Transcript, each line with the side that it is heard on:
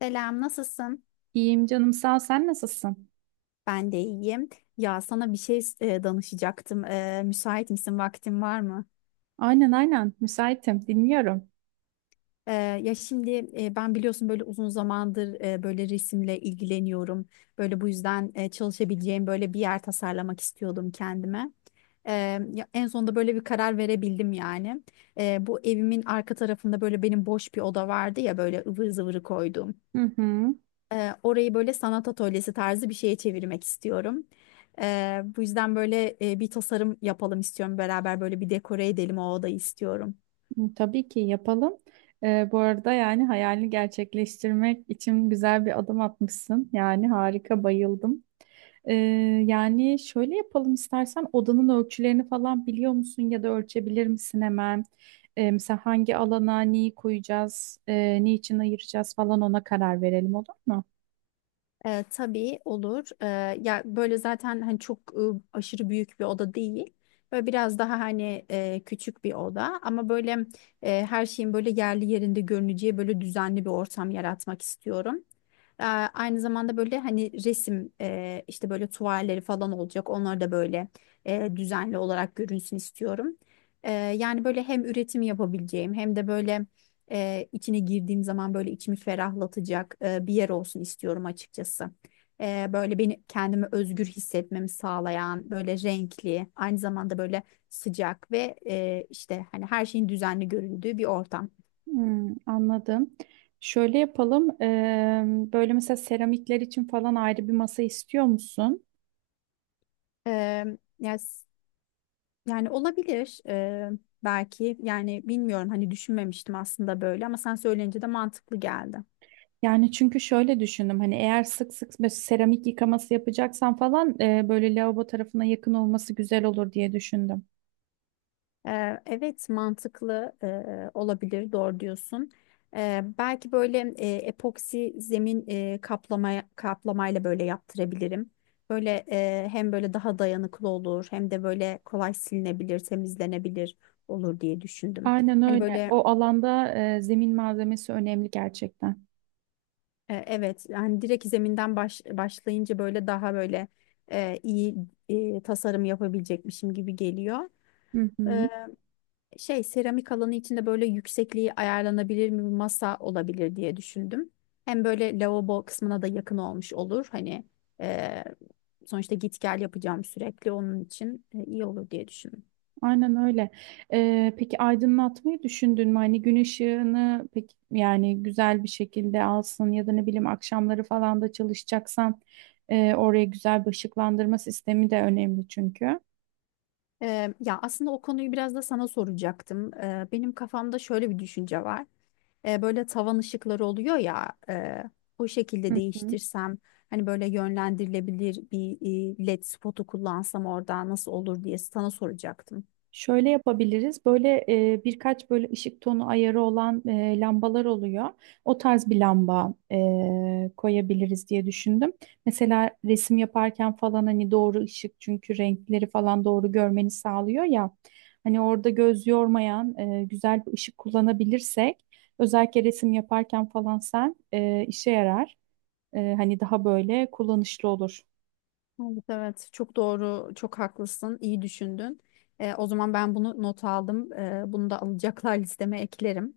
left: Selam, nasılsın?
right: İyiyim canım sağ ol. Sen nasılsın?
left: Ben de iyiyim. Ya sana bir şey danışacaktım. Müsait misin? Vaktin var mı?
right: Aynen, müsaitim, dinliyorum.
left: E, ya şimdi ben biliyorsun böyle uzun zamandır böyle resimle ilgileniyorum. Böyle bu yüzden çalışabileceğim böyle bir yer tasarlamak istiyordum kendime. E, ya en sonunda böyle bir karar verebildim yani. Bu evimin arka tarafında böyle benim boş bir oda vardı ya böyle ıvır zıvırı koyduğum.
right: Hı hı.
left: Orayı böyle sanat atölyesi tarzı bir şeye çevirmek istiyorum. Bu yüzden böyle bir tasarım yapalım istiyorum. Beraber böyle bir dekore edelim o odayı istiyorum.
right: Hı, tabii ki yapalım. Bu arada, yani hayalini gerçekleştirmek için güzel bir adım atmışsın. Yani harika, bayıldım. Ee, yani şöyle yapalım, istersen odanın ölçülerini falan biliyor musun ya da ölçebilir misin hemen? Mesela hangi alana neyi koyacağız, niçin ayıracağız falan, ona karar verelim, olur mu?
left: Tabii olur. Ya böyle zaten hani çok aşırı büyük bir oda değil. Böyle biraz daha hani küçük bir oda ama böyle her şeyin böyle yerli yerinde görüneceği böyle düzenli bir ortam yaratmak istiyorum. Aynı zamanda böyle hani resim işte böyle tuvalleri falan olacak. Onlar da böyle düzenli olarak görünsün istiyorum. Yani böyle hem üretim yapabileceğim hem de böyle içine girdiğim zaman böyle içimi ferahlatacak bir yer olsun istiyorum açıkçası. Böyle beni kendimi özgür hissetmemi sağlayan, böyle renkli, aynı zamanda böyle sıcak ve işte hani her şeyin düzenli göründüğü bir ortam.
right: Hmm, anladım. Şöyle yapalım. Böyle mesela seramikler için falan ayrı bir masa istiyor musun?
left: E, yani, yani olabilir belki yani bilmiyorum hani düşünmemiştim aslında böyle ama sen söyleyince de mantıklı geldi.
right: Yani çünkü şöyle düşündüm, hani eğer sık sık böyle seramik yıkaması yapacaksan falan böyle lavabo tarafına yakın olması güzel olur diye düşündüm.
left: Evet mantıklı olabilir doğru diyorsun. Belki böyle epoksi zemin kaplamayla böyle yaptırabilirim. Böyle hem böyle daha dayanıklı olur hem de böyle kolay silinebilir, temizlenebilir olur diye düşündüm.
right: Aynen
left: Hani
right: öyle.
left: böyle
right: O alanda zemin malzemesi önemli gerçekten.
left: evet hani direkt zeminden başlayınca böyle daha böyle iyi tasarım yapabilecekmişim gibi geliyor.
right: Hı hı.
left: Şey seramik alanı içinde böyle yüksekliği ayarlanabilir mi bir masa olabilir diye düşündüm. Hem böyle lavabo kısmına da yakın olmuş olur. Hani e, sonuçta git gel yapacağım sürekli onun için iyi olur diye düşündüm.
right: Aynen öyle. Peki aydınlatmayı düşündün mü? Hani gün ışığını peki yani güzel bir şekilde alsın ya da ne bileyim akşamları falan da çalışacaksan oraya güzel bir ışıklandırma sistemi de önemli çünkü.
left: Ya aslında o konuyu biraz da sana soracaktım. Benim kafamda şöyle bir düşünce var. Böyle tavan ışıkları oluyor ya, o şekilde
right: Hı hı.
left: değiştirsem hani böyle yönlendirilebilir bir led spotu kullansam orada nasıl olur diye sana soracaktım.
right: Şöyle yapabiliriz. Böyle birkaç böyle ışık tonu ayarı olan lambalar oluyor. O tarz bir lamba koyabiliriz diye düşündüm. Mesela resim yaparken falan hani doğru ışık, çünkü renkleri falan doğru görmeni sağlıyor ya. Hani orada göz yormayan güzel bir ışık kullanabilirsek özellikle resim yaparken falan sen işe yarar. Hani daha böyle kullanışlı olur.
left: Evet, evet. Çok doğru, çok haklısın. İyi düşündün. O zaman ben bunu not aldım. Bunu da alacaklar listeme eklerim.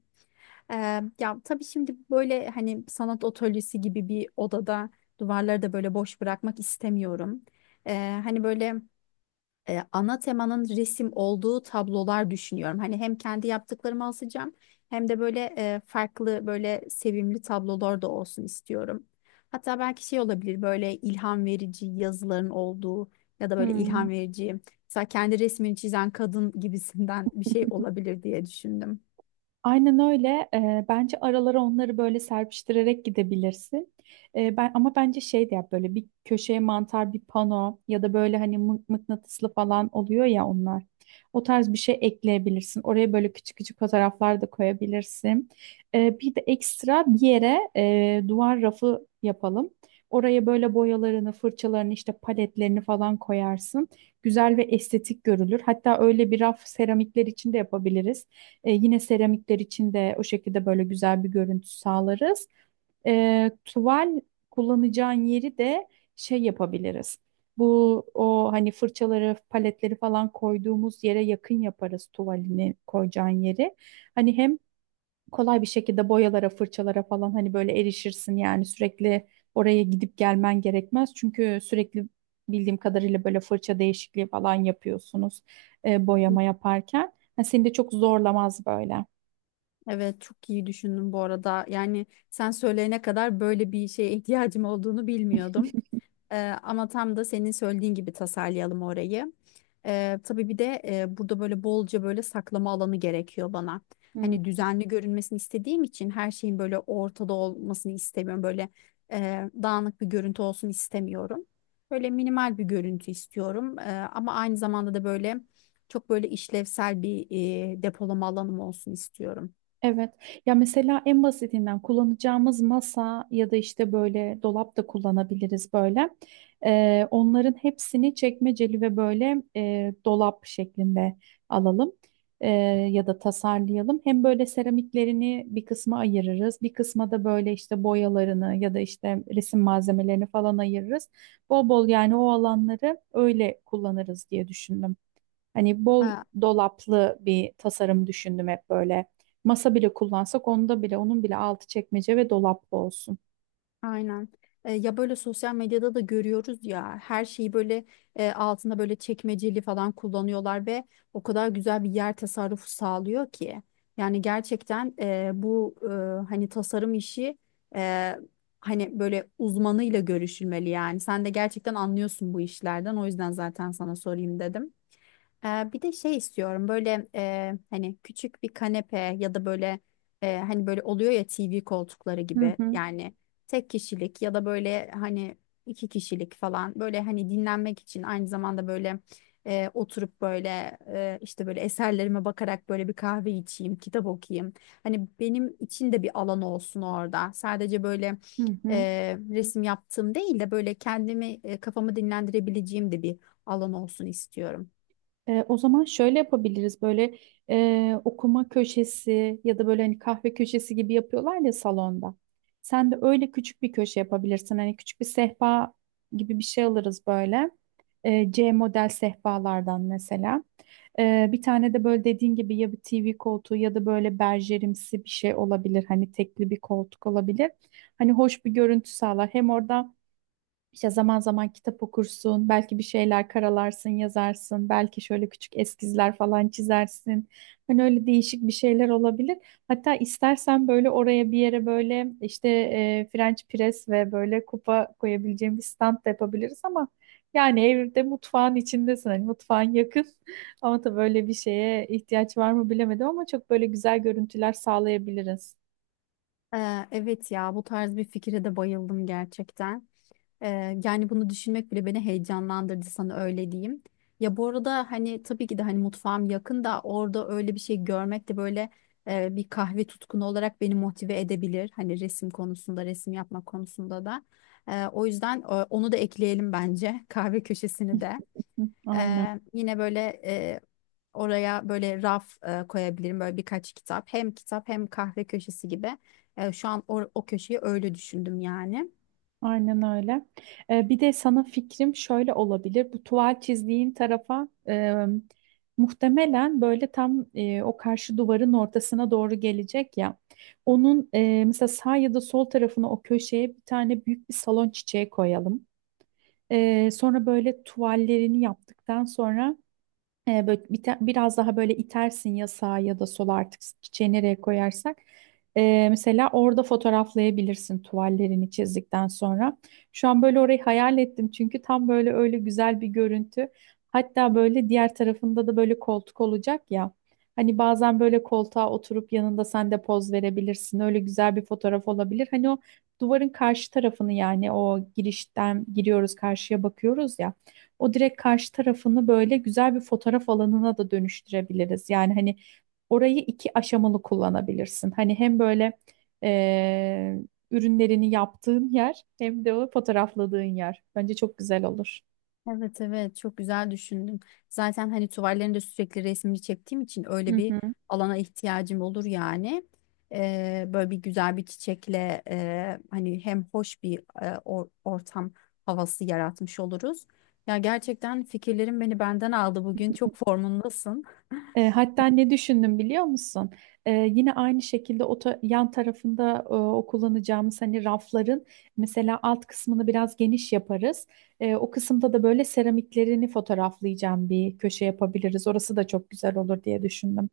left: Ee, Ya tabii şimdi böyle hani sanat atölyesi gibi bir odada duvarları da böyle boş bırakmak istemiyorum. Hani böyle ana temanın resim olduğu tablolar düşünüyorum. Hani hem kendi yaptıklarımı asacağım hem de böyle farklı böyle sevimli tablolar da olsun istiyorum. Hatta belki şey olabilir böyle ilham verici yazıların olduğu ya da böyle
right: Hmm.
left: ilham verici mesela kendi resmini çizen kadın gibisinden bir şey olabilir diye düşündüm.
right: Aynen öyle. Bence aralara onları böyle serpiştirerek gidebilirsin. Ben ama bence şey de yap, böyle bir köşeye mantar bir pano ya da böyle hani mıknatıslı falan oluyor ya onlar. O tarz bir şey ekleyebilirsin. Oraya böyle küçük küçük fotoğraflar da koyabilirsin. Bir de ekstra bir yere duvar rafı yapalım. Oraya böyle boyalarını, fırçalarını, işte paletlerini falan koyarsın. Güzel ve estetik görülür. Hatta öyle bir raf seramikler için de yapabiliriz. Yine seramikler için de o şekilde böyle güzel bir görüntü sağlarız. Tuval kullanacağın yeri de şey yapabiliriz. Bu o hani fırçaları, paletleri falan koyduğumuz yere yakın yaparız tuvalini koyacağın yeri. Hani hem kolay bir şekilde boyalara, fırçalara falan hani böyle erişirsin, yani sürekli oraya gidip gelmen gerekmez. Çünkü sürekli bildiğim kadarıyla böyle fırça değişikliği falan yapıyorsunuz boyama yaparken. Ha, seni de çok zorlamaz böyle.
left: Evet çok iyi düşündün bu arada. Yani sen söyleyene kadar böyle bir şeye ihtiyacım olduğunu bilmiyordum. Ee, Ama tam da senin söylediğin gibi tasarlayalım orayı. Tabii bir de burada böyle bolca böyle saklama alanı gerekiyor bana. Hani düzenli görünmesini istediğim için her şeyin böyle ortada olmasını istemiyorum. Böyle dağınık bir görüntü olsun istemiyorum. Böyle minimal bir görüntü istiyorum. Ama aynı zamanda da böyle çok böyle işlevsel bir depolama alanım olsun istiyorum.
right: Evet. Ya mesela en basitinden kullanacağımız masa ya da işte böyle dolap da kullanabiliriz böyle. Onların hepsini çekmeceli ve böyle dolap şeklinde alalım. Ee, Ya da tasarlayalım. Hem böyle seramiklerini bir kısma ayırırız, bir kısma da böyle işte boyalarını ya da işte resim malzemelerini falan ayırırız. Bol bol yani o alanları öyle kullanırız diye düşündüm. Hani bol dolaplı bir tasarım düşündüm hep böyle. Masa bile kullansak onda bile onun bile altı çekmece ve dolaplı olsun.
left: Aynen. Ya böyle sosyal medyada da görüyoruz ya her şeyi böyle altında böyle çekmeceli falan kullanıyorlar ve o kadar güzel bir yer tasarrufu sağlıyor ki. Yani gerçekten hani tasarım işi e, hani böyle uzmanıyla görüşülmeli yani. Sen de gerçekten anlıyorsun bu işlerden o yüzden zaten sana sorayım dedim. Bir de şey istiyorum böyle hani küçük bir kanepe ya da böyle hani böyle oluyor ya TV koltukları
right: Hı
left: gibi
right: hı,
left: yani tek kişilik ya da böyle hani iki kişilik falan böyle hani dinlenmek için aynı zamanda böyle oturup böyle işte böyle eserlerime bakarak böyle bir kahve içeyim, kitap okuyayım. Hani benim için de bir alan olsun orada. Sadece böyle
right: hı hı.
left: resim yaptığım değil de böyle kendimi kafamı dinlendirebileceğim de bir alan olsun istiyorum.
right: O zaman şöyle yapabiliriz, böyle okuma köşesi ya da böyle hani kahve köşesi gibi yapıyorlar ya salonda. Sen de öyle küçük bir köşe yapabilirsin. Hani küçük bir sehpa gibi bir şey alırız böyle. C model sehpalardan mesela. Bir tane de böyle dediğin gibi ya bir TV koltuğu ya da böyle berjerimsi bir şey olabilir. Hani tekli bir koltuk olabilir. Hani hoş bir görüntü sağlar. Hem orada işte zaman zaman kitap okursun, belki bir şeyler karalarsın, yazarsın, belki şöyle küçük eskizler falan çizersin. Hani öyle değişik bir şeyler olabilir. Hatta istersen böyle oraya bir yere böyle işte French press ve böyle kupa koyabileceğim bir stand da yapabiliriz, ama yani evde mutfağın içindesin, hani mutfağın yakın. Ama tabii böyle bir şeye ihtiyaç var mı bilemedim, ama çok böyle güzel görüntüler sağlayabiliriz.
left: Evet ya bu tarz bir fikre de bayıldım gerçekten. Yani bunu düşünmek bile beni heyecanlandırdı sana öyle diyeyim. Ya bu arada hani tabii ki de hani mutfağım yakın da orada öyle bir şey görmek de böyle bir kahve tutkunu olarak beni motive edebilir. Hani resim konusunda, resim yapma konusunda da. O yüzden onu da ekleyelim bence kahve köşesini de.
right: Hı, aynen.
left: Yine böyle oraya böyle raf koyabilirim böyle birkaç kitap. Hem kitap hem kahve köşesi gibi. Şu an o köşeyi öyle düşündüm yani.
right: Aynen öyle. Bir de sana fikrim şöyle olabilir. Bu tuval çizdiğin tarafa muhtemelen böyle tam o karşı duvarın ortasına doğru gelecek ya. Onun mesela sağ ya da sol tarafına, o köşeye bir tane büyük bir salon çiçeği koyalım. E, sonra böyle tuvallerini yaptıktan sonra biraz daha böyle itersin ya sağa ya da sola, artık çiçeği nereye koyarsak. Mesela orada fotoğraflayabilirsin tuvallerini çizdikten sonra. Şu an böyle orayı hayal ettim çünkü tam böyle öyle güzel bir görüntü. Hatta böyle diğer tarafında da böyle koltuk olacak ya. Hani bazen böyle koltuğa oturup yanında sen de poz verebilirsin. Öyle güzel bir fotoğraf olabilir. Hani o duvarın karşı tarafını, yani o girişten giriyoruz karşıya bakıyoruz ya. O direkt karşı tarafını böyle güzel bir fotoğraf alanına da dönüştürebiliriz. Yani hani orayı iki aşamalı kullanabilirsin. Hani hem böyle eee, ürünlerini yaptığın yer hem de o fotoğrafladığın yer. Bence çok güzel olur.
left: Evet evet çok güzel düşündüm. Zaten hani tuvallerinde sürekli resmini çektiğim için öyle bir alana ihtiyacım olur yani. Böyle bir güzel bir çiçekle hani hem hoş bir ortam havası yaratmış oluruz. Ya gerçekten fikirlerin beni benden aldı bugün. Çok formundasın.
right: Hatta ne düşündüm biliyor musun? Yine aynı şekilde o yan tarafında, o kullanacağımız hani rafların mesela alt kısmını biraz geniş yaparız. O kısımda da böyle seramiklerini fotoğraflayacağım bir köşe yapabiliriz. Orası da çok güzel olur diye düşündüm.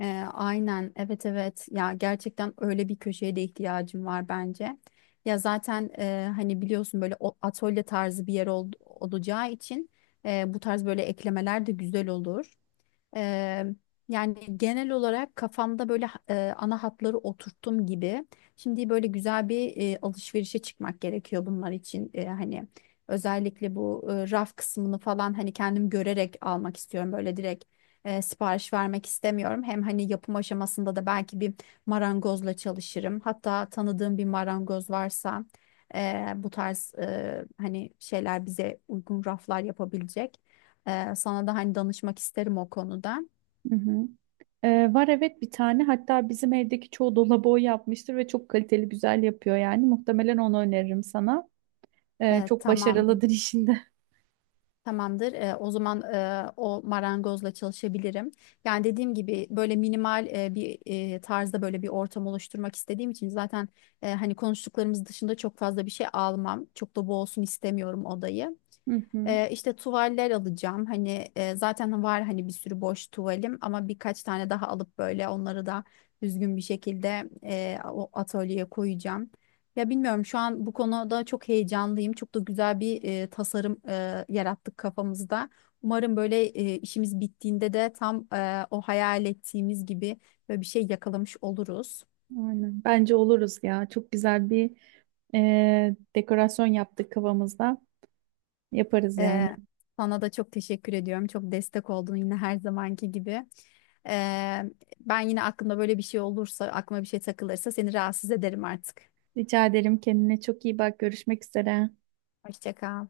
left: Ee, aynen evet evet ya gerçekten öyle bir köşeye de ihtiyacım var bence. Ya zaten hani biliyorsun böyle atölye tarzı bir yer olacağı için bu tarz böyle eklemeler de güzel olur. Eee, Yani genel olarak kafamda böyle ana hatları oturttum gibi. Şimdi böyle güzel bir alışverişe çıkmak gerekiyor bunlar için. Hani özellikle bu raf kısmını falan hani kendim görerek almak istiyorum. Böyle direkt sipariş vermek istemiyorum. Hem hani yapım aşamasında da belki bir marangozla çalışırım. Hatta tanıdığım bir marangoz varsa bu tarz hani şeyler bize uygun raflar yapabilecek. Sana da hani danışmak isterim o konuda.
right: Hı hı. Var, evet, bir tane, hatta bizim evdeki çoğu dolabı o yapmıştır ve çok kaliteli, güzel yapıyor, yani muhtemelen onu öneririm sana.
left: Ee,
right: Çok
left: tamam,
right: başarılıdır işinde.
left: Tamamdır. O zaman o marangozla çalışabilirim. Yani dediğim gibi böyle minimal bir tarzda böyle bir ortam oluşturmak istediğim için zaten hani konuştuklarımız dışında çok fazla bir şey almam. Çok da boğulsun istemiyorum odayı.
right: Hı hı.
left: İşte tuvaller alacağım. Hani zaten var hani bir sürü boş tuvalim ama birkaç tane daha alıp böyle onları da düzgün bir şekilde o atölyeye koyacağım. Ya bilmiyorum şu an bu konuda çok heyecanlıyım. Çok da güzel bir tasarım yarattık kafamızda. Umarım böyle işimiz bittiğinde de tam o hayal ettiğimiz gibi böyle bir şey yakalamış oluruz.
right: Aynen. Bence oluruz ya. Çok güzel bir dekorasyon yaptık kafamızda. Yaparız yani.
left: Ee, Sana da çok teşekkür ediyorum. Çok destek oldun yine her zamanki gibi. Ee, Ben yine aklımda böyle bir şey olursa, aklıma bir şey takılırsa seni rahatsız ederim artık.
right: Rica ederim, kendine çok iyi bak. Görüşmek üzere.
left: Hoşça kal.